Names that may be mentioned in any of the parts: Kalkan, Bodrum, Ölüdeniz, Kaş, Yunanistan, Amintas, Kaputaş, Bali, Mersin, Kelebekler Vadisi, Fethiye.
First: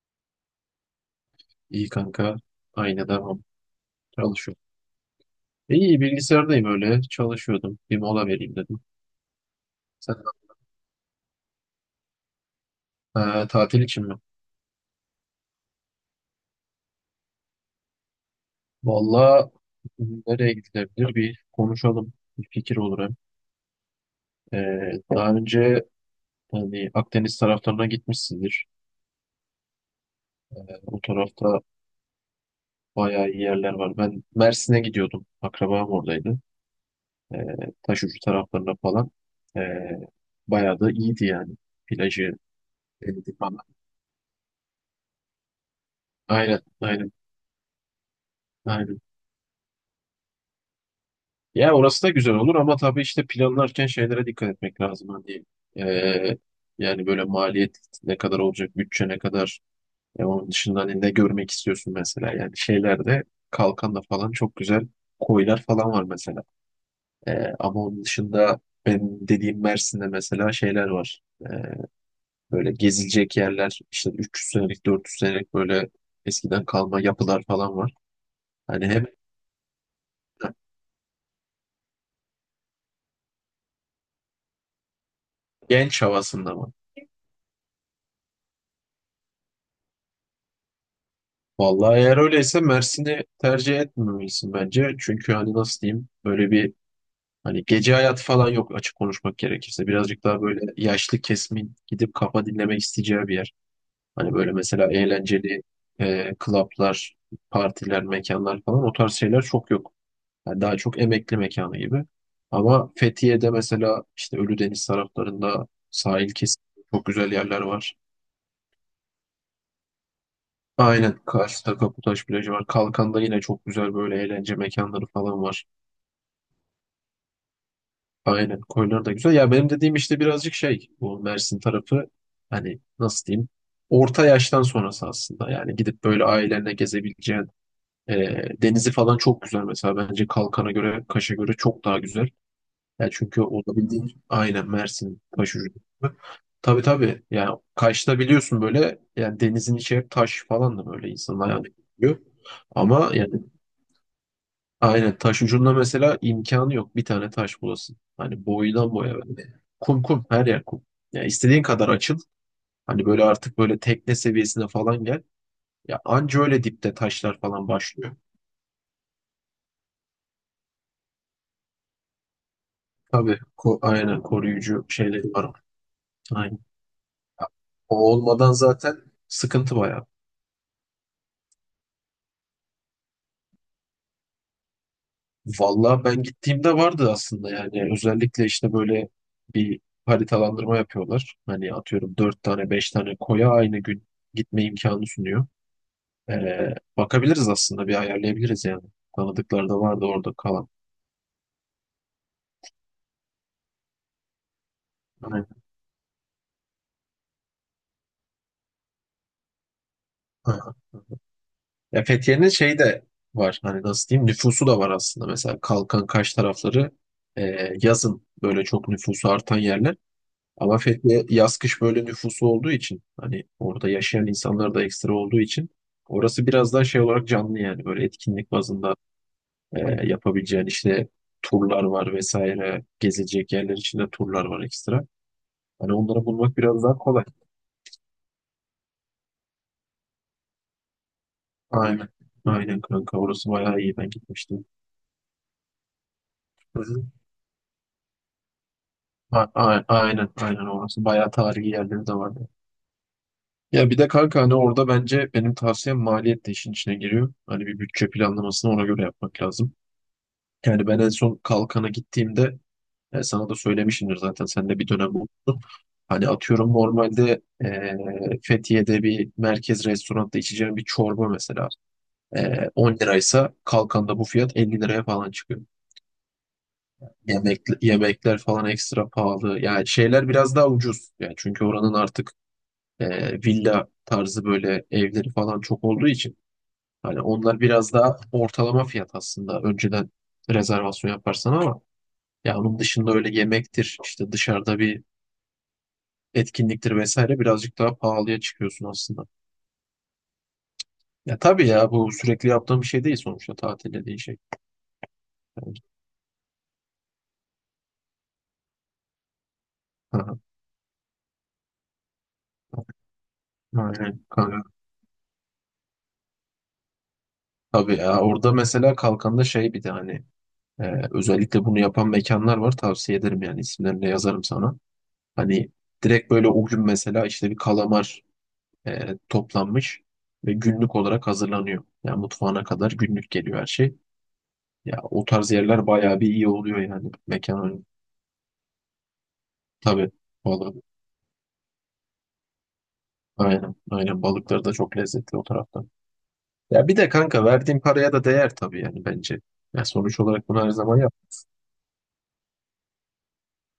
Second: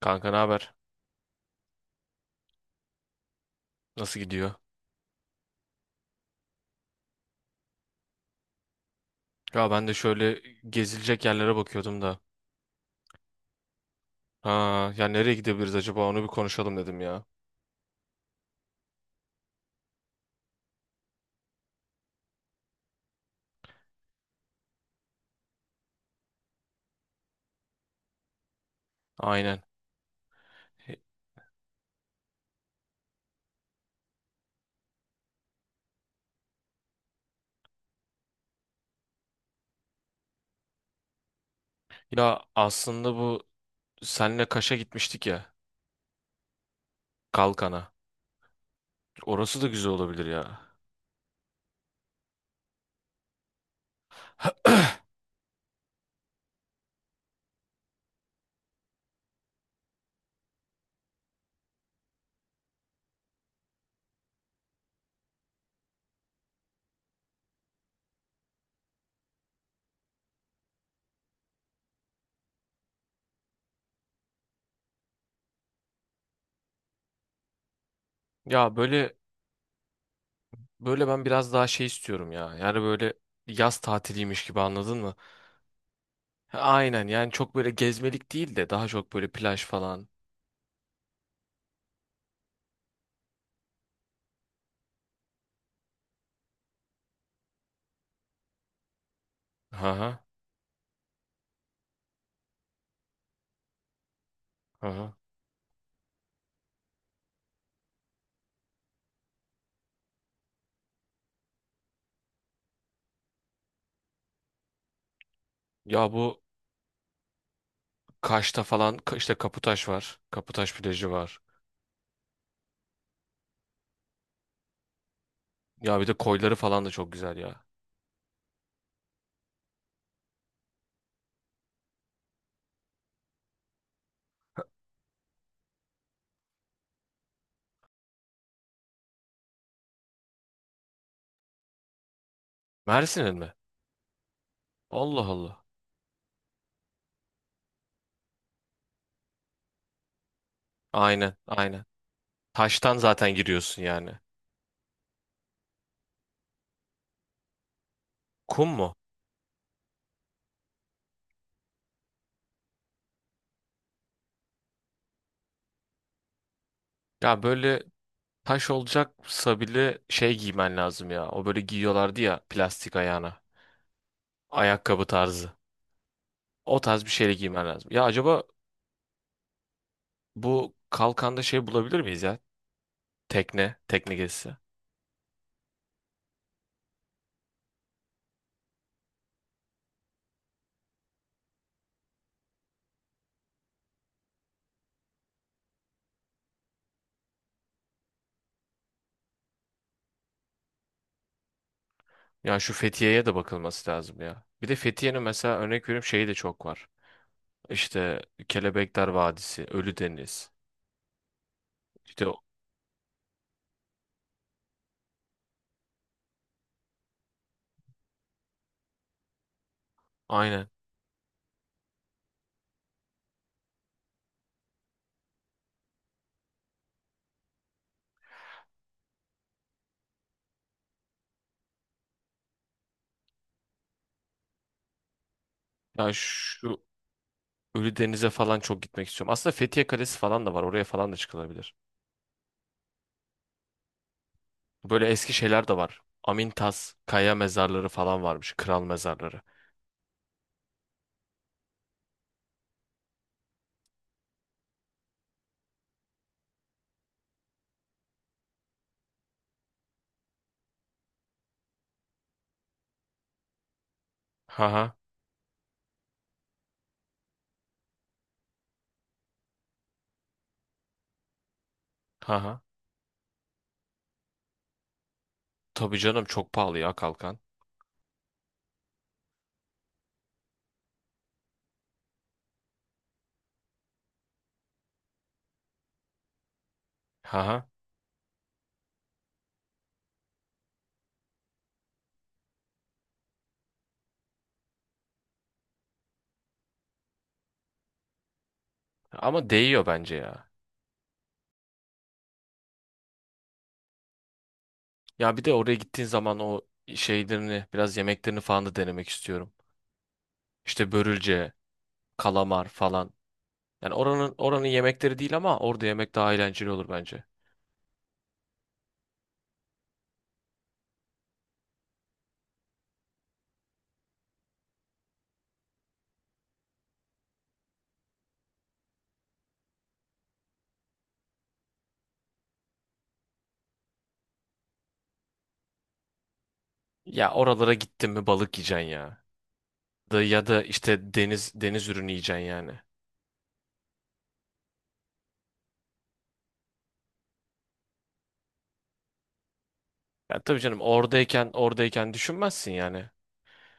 Kanka ne haber? İyi kanka. Aynı devam. Nasıl gidiyor? Çalışıyorum. İyi bilgisayardayım öyle. Çalışıyordum. Bir mola vereyim dedim. Ya ben de Sen şöyle gezilecek yerlere bakıyordum da. Tatil için mi? Ha, ya nereye gidebiliriz acaba? Onu bir konuşalım dedim ya. Valla nereye gidilebilir bir konuşalım. Bir fikir olur hem. Daha önce hani Akdeniz taraflarına gitmişsindir. Aynen. O tarafta bayağı iyi yerler var. Ben Mersin'e gidiyordum. Akrabam oradaydı. Ee, Taşucu taraflarına falan. Ee, bayağı da iyiydi yani. Plajı, Ya aslında denizi bu falan. senle Kaş'a gitmiştik ya. Aynen, aynen, Kalkan'a. aynen. Orası da güzel olabilir ya. Ya orası da güzel olur ama tabii işte planlarken şeylere dikkat etmek lazım. Hani eee, yani böyle maliyet ne kadar olacak, bütçe ne kadar. Onun dışında hani ne görmek istiyorsun mesela. Yani şeylerde Kalkan'da falan çok güzel koylar falan var mesela. Ama onun dışında ben dediğim Mersin'de mesela şeyler var. Böyle gezilecek yerler işte 300 senelik 400 senelik böyle eskiden kalma yapılar falan var. Ya Hani hem böyle böyle ben biraz daha şey istiyorum ya. Yani böyle yaz tatiliymiş gibi anladın mı? genç havasında. Ha, aynen yani çok böyle gezmelik değil de daha çok böyle plaj falan. Vallahi eğer öyleyse Mersin'i tercih etmemelisin bence. Çünkü hani nasıl diyeyim böyle bir hani gece hayatı falan yok açık konuşmak Hı gerekirse. hı. Birazcık daha böyle yaşlı kesimin gidip kafa dinlemek isteyeceği bir yer. Hani böyle Hı mesela hı. eğlenceli klaplar, partiler, mekanlar falan o tarz şeyler çok yok. Yani daha çok emekli mekanı gibi. Ama Fethiye'de mesela işte Ölüdeniz taraflarında Ya sahil bu kesim çok güzel yerler var. Kaş'ta falan işte Kaputaş var. Kaputaş plajı Aynen. var. Kars'ta Kaputaş plajı var. Kalkan'da yine çok güzel böyle eğlence mekanları falan var. Ya bir de koyları falan da çok güzel ya. Aynen. Koylar da güzel. Ya benim dediğim işte birazcık şey bu Mersin tarafı hani nasıl diyeyim orta yaştan sonrası aslında. Yani gidip böyle ailenle gezebileceğin e, denizi falan çok güzel mesela. Bence Kalkan'a göre Kaş'a göre çok daha güzel. Yani Mersin'in çünkü mi? olabildiğin aynen Mersin Allah Kaş Allah. ucu. Tabii, tabii. Yani Kaş'ta biliyorsun böyle yani denizin içi hep taş falan da böyle Aynen, insanın ayağına aynen. gidiyor. Taştan Ama yani. zaten giriyorsun yani. Aynen taş ucunda mesela imkanı yok bir tane taş bulasın. Hani Kum boydan mu? boya böyle. Kum kum her yer kum. Ya istediğin kadar açıl. Hani böyle artık böyle tekne seviyesine falan gel. Ya anca öyle dipte taşlar Ya falan böyle başlıyor. taş olacaksa bile şey giymen lazım ya. O böyle giyiyorlardı ya plastik Tabii ayağına. Aynen koruyucu Ayakkabı şeyleri tarzı. var. Aynen. O tarz bir şeyle Ya, giymen lazım. O Ya acaba olmadan zaten sıkıntı bayağı. bu kalkanda şey bulabilir miyiz ya? Tekne, tekne gezisi. Vallahi ben gittiğimde vardı aslında yani özellikle işte böyle bir haritalandırma yapıyorlar. Hani atıyorum dört tane beş tane koya aynı gün gitme imkanı sunuyor. Bakabiliriz aslında bir ayarlayabiliriz yani. Tanıdıkları da vardı orada kalan. Ya şu Fethiye'ye de bakılması lazım ya. Bir de Fethiye'nin Aynen. mesela örnek veriyorum şeyi de çok var. İşte Kelebekler Vadisi, Ölüdeniz. Aha. Ya İşte Fethiye'nin şeyi de var hani nasıl diyeyim nüfusu da var aslında mesela Kalkan Kaş tarafları yazın böyle çok nüfusu artan yerler. aynen. Ama Fethiye yaz kış böyle nüfusu olduğu için hani orada yaşayan insanlar da ekstra olduğu için orası biraz daha şey olarak canlı yani böyle etkinlik bazında yapabileceğin işte turlar var vesaire gezecek yerler içinde turlar var ekstra. Hani Ya onları bulmak biraz şu daha kolay. Ölüdeniz'e falan çok gitmek istiyorum. Aslında Fethiye Kalesi falan da var. Oraya falan da çıkılabilir. Aynen. Aynen kanka orası bayağı iyi ben gitmiştim. Böyle eski şeyler de var. Hı Amintas, hı. kaya mezarları falan varmış. Kral A- mezarları. a- aynen aynen orası bayağı tarihi yerleri de vardı. Ya bir de kanka hani orada bence benim tavsiyem maliyet de işin içine giriyor. Hani bir bütçe planlamasını ona göre yapmak lazım. Yani ben en son Kalkan'a gittiğimde sana da söylemişimdir zaten sen de bir Haha. dönem bulundun. Hani atıyorum normalde Fethiye'de bir merkez restoranda içeceğim bir çorba mesela Haha. 10 liraysa Kalkan'da bu fiyat 50 liraya falan çıkıyor. Tabii canım çok pahalı ya kalkan. Yemek, yemekler falan ekstra pahalı. Yani şeyler biraz daha ucuz. Yani çünkü oranın artık villa tarzı böyle evleri falan çok olduğu için hani onlar Haha. biraz daha ortalama fiyat aslında. Önceden rezervasyon yaparsan ama ya onun dışında öyle yemektir, işte dışarıda bir etkinliktir vesaire birazcık daha pahalıya çıkıyorsun aslında. Ama değiyor bence ya. Ya tabii ya bu sürekli yaptığım bir şey değil sonuçta tatil dediğin şey. Ya bir de oraya Yani, gittiğin zaman o şeylerini, biraz yemeklerini falan da denemek istiyorum. aha, İşte börülce, kalamar falan. Yani aynen oranın kanka. oranın yemekleri değil ama orada yemek daha eğlenceli olur bence. Tabii ya orada mesela kalkanda şey bir de hani özellikle bunu yapan mekanlar var. Tavsiye ederim yani isimlerini de yazarım sana. Hani direkt böyle o gün mesela işte bir kalamar toplanmış ve günlük olarak hazırlanıyor. Yani mutfağına kadar günlük geliyor her şey. Ya o tarz yerler bayağı bir iyi oluyor yani Ya mekan oralara önü. gittin mi balık yiyeceksin ya. Tabii Da ya da balık. işte deniz ürünü yiyeceksin yani. Aynen, aynen balıkları da çok lezzetli o taraftan. Ya bir de kanka verdiğin paraya da değer tabii yani bence. Ya sonuç Ya olarak tabii bunu her canım zaman yap. oradayken düşünmezsin yani.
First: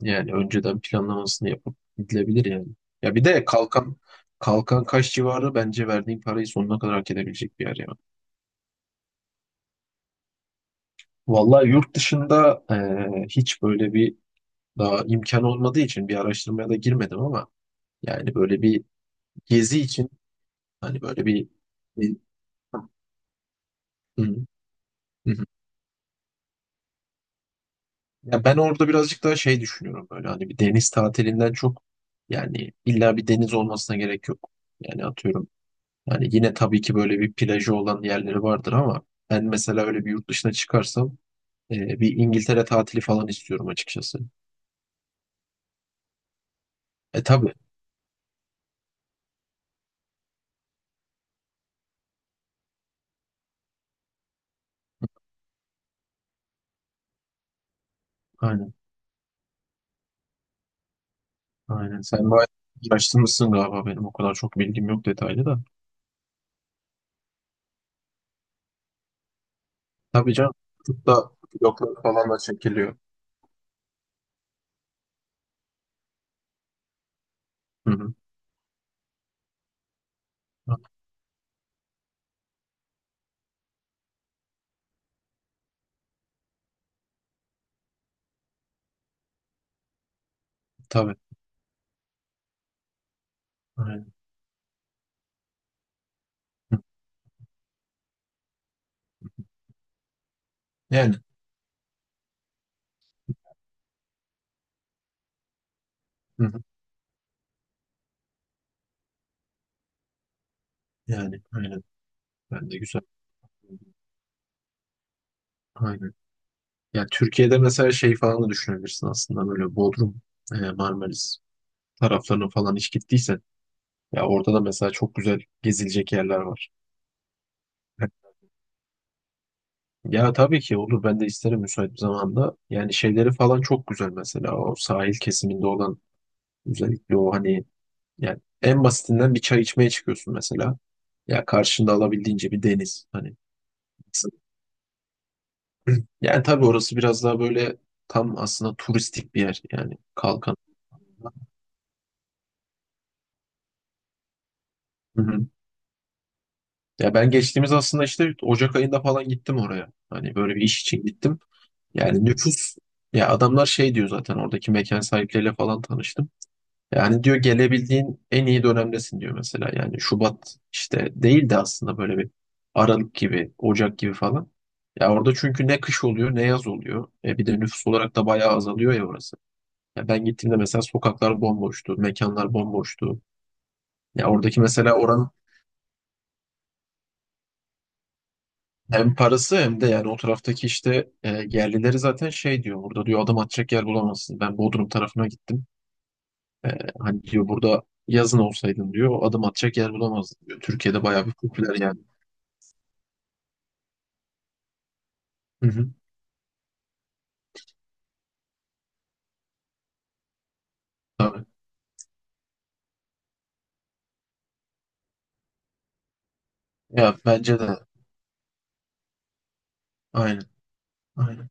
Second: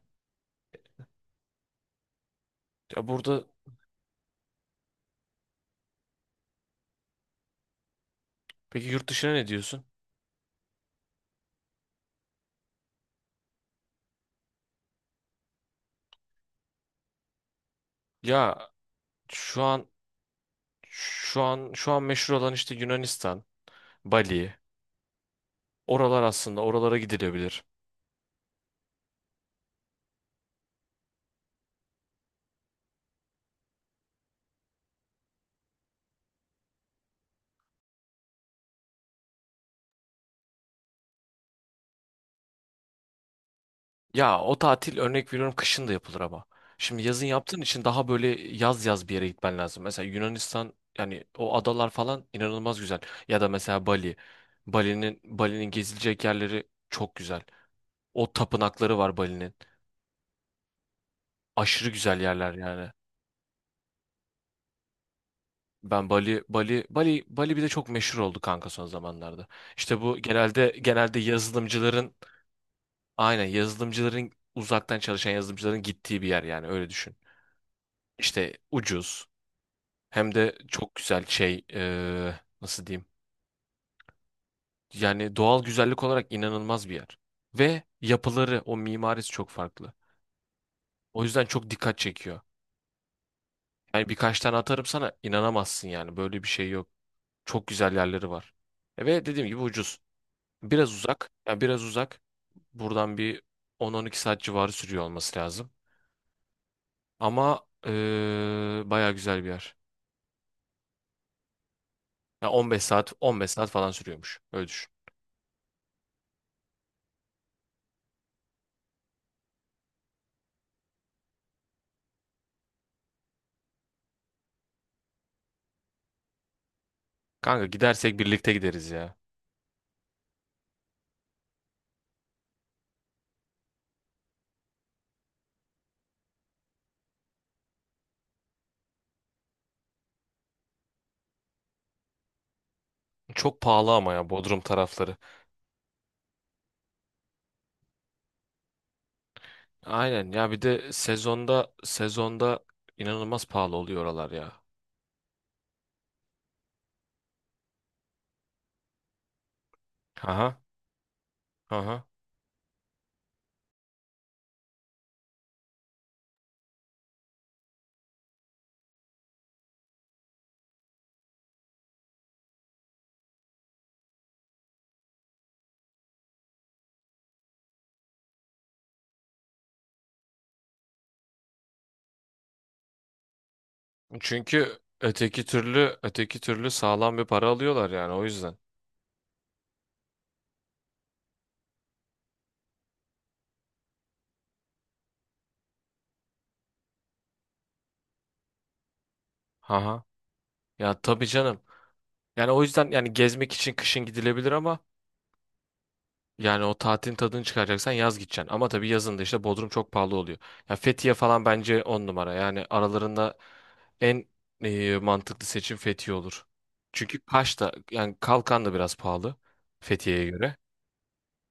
Yani önceden planlamasını yapıp gidilebilir yani. Ya Ya bir burada de Kalkan Kaş civarı bence verdiğin parayı sonuna kadar hak edebilecek bir yer ya. peki yurt dışına ne diyorsun? Vallahi yurt dışında hiç böyle bir daha imkan olmadığı için bir araştırmaya da girmedim ama yani böyle Ya bir şu gezi an için hani böyle şu bir, an şu an bir- meşhur olan işte Yunanistan, Hı, Bali. hı hı. Oralar aslında oralara gidilebilir. Ya ben orada birazcık daha şey düşünüyorum böyle hani bir deniz tatilinden çok yani illa bir deniz olmasına gerek yok. Yani atıyorum. Hani yine tabii ki böyle bir plajı olan yerleri vardır ama ben mesela öyle bir yurt dışına çıkarsam e, bir İngiltere tatili falan istiyorum açıkçası. Ya o tatil örnek veriyorum kışın da yapılır ama. Şimdi E yazın tabii. yaptığın için daha böyle yaz bir yere gitmen lazım. Mesela Yunanistan yani o adalar falan inanılmaz güzel. Ya da mesela Bali. Bali'nin gezilecek yerleri çok güzel. O Aynen. tapınakları var Bali'nin. Aşırı Aynen. güzel Sen bayağı yerler yani. araştırmışsın galiba benim o kadar çok bilgim yok detaylı da. Ben Bali bir de çok meşhur oldu kanka son zamanlarda. İşte bu Tabii canım. Genelde Tıpta bloglar yazılımcıların falan da çekiliyor. aynen yazılımcıların uzaktan çalışan yazılımcıların gittiği bir yer yani öyle düşün. Hı hı. İşte ucuz hem de Ha, çok güzel şey nasıl diyeyim? Yani doğal güzellik olarak inanılmaz bir yer. Ve yapıları o mimarisi çok farklı. tabii. O yüzden çok dikkat çekiyor. Yani Aynen. birkaç tane atarım sana inanamazsın yani böyle bir şey Hı. yok. Çok güzel yerleri var. E ve dediğim gibi ucuz. Biraz Yani. uzak. Yani biraz uzak. Buradan bir on-on iki saat civarı sürüyor olması lazım. Hı hı. Ama baya güzel bir yer. Yani. Aynen. Ya Ben de 15 güzel. saat 15 saat falan sürüyormuş. Öyle düşün. Aynen. Ya Türkiye'de mesela şey falan da düşünebilirsin aslında böyle Bodrum, Marmaris taraflarına falan hiç gittiysen. Ya orada da mesela çok güzel gezilecek yerler var. Kanka gidersek birlikte gideriz ya. Ya tabii ki olur. Ben de isterim müsait bir zamanda. Yani şeyleri falan çok güzel mesela. O sahil kesiminde olan özellikle o hani yani en basitinden bir çay içmeye çıkıyorsun mesela. Ya karşında alabildiğince bir deniz. Hani Çok pahalı ama ya Bodrum tarafları. yani tabii orası biraz daha böyle tam aslında turistik bir yer. Yani Aynen ya kalkan. bir de sezonda inanılmaz pahalı oluyor oralar ya. Hı hı. Ya ben geçtiğimiz aslında işte Ocak ayında falan gittim oraya. Hani böyle Aha, bir iş için gittim. aha. Yani nüfus. Ya adamlar şey diyor zaten oradaki mekan sahipleriyle falan tanıştım. Yani diyor gelebildiğin en iyi dönemdesin diyor mesela. Yani Şubat işte değil de aslında böyle bir Aralık gibi, Ocak gibi falan. Ya orada çünkü ne kış oluyor ne yaz oluyor. Bir de nüfus olarak da bayağı azalıyor ya orası. Ya ben gittiğimde mesela sokaklar bomboştu, mekanlar bomboştu. Ya oradaki Çünkü mesela oranın. Öteki türlü sağlam bir para alıyorlar yani o yüzden. Hem parası hem de yani o taraftaki işte yerlileri zaten şey diyor burada diyor adam atacak yer bulamazsın. Ben Bodrum tarafına gittim. E, hani diyor burada yazın olsaydın diyor adam atacak yer Aha. bulamazdın diyor. Ya Türkiye'de bayağı tabii bir canım. popüler yani. Yani o yüzden yani gezmek için kışın gidilebilir ama Hı hı. yani o tatilin tadını çıkaracaksan yaz gideceksin. Ama tabii yazın da işte Bodrum çok pahalı oluyor. Ya Fethiye falan Tabii. bence on numara. Yani aralarında en mantıklı seçim Fethiye olur. Ya Çünkü bence Kaş de da yani Kalkan da biraz pahalı Fethiye'ye aynen. göre. Aynen.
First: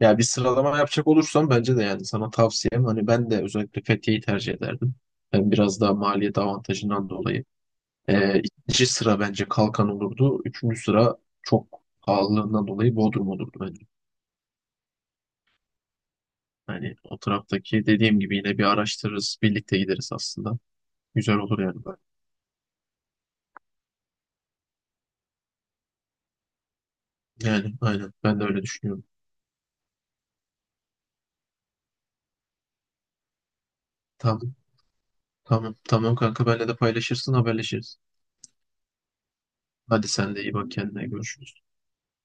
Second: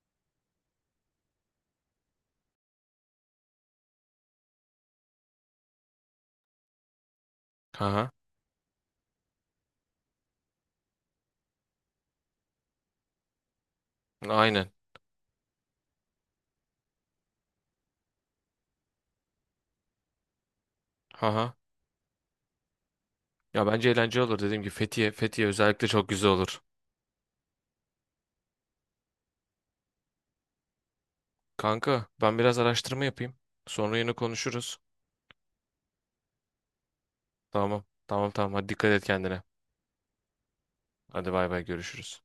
Ya bir sıralama yapacak olursam bence de yani sana tavsiyem hani ben de özellikle Fethiye'yi tercih ederdim. Yani biraz daha maliyet avantajından dolayı. Aha, E, ikinci sıra bence Kalkan olurdu. Üçüncü sıra çok pahalılığından dolayı Bodrum olurdu. aynen. Hani o taraftaki dediğim gibi yine bir araştırırız. Birlikte gideriz aslında. Güzel Aha. olur yani. Ya bence eğlenceli olur dediğim gibi Fethiye özellikle çok güzel olur. Yani aynen ben de öyle düşünüyorum. Kanka ben biraz araştırma yapayım. Sonra yine Tamam, konuşuruz. tamam, tamam kanka benle de paylaşırsın Tamam. haberleşiriz. Tamam, hadi dikkat et kendine. Hadi sen de iyi bak kendine Hadi bay görüşürüz. bay görüşürüz.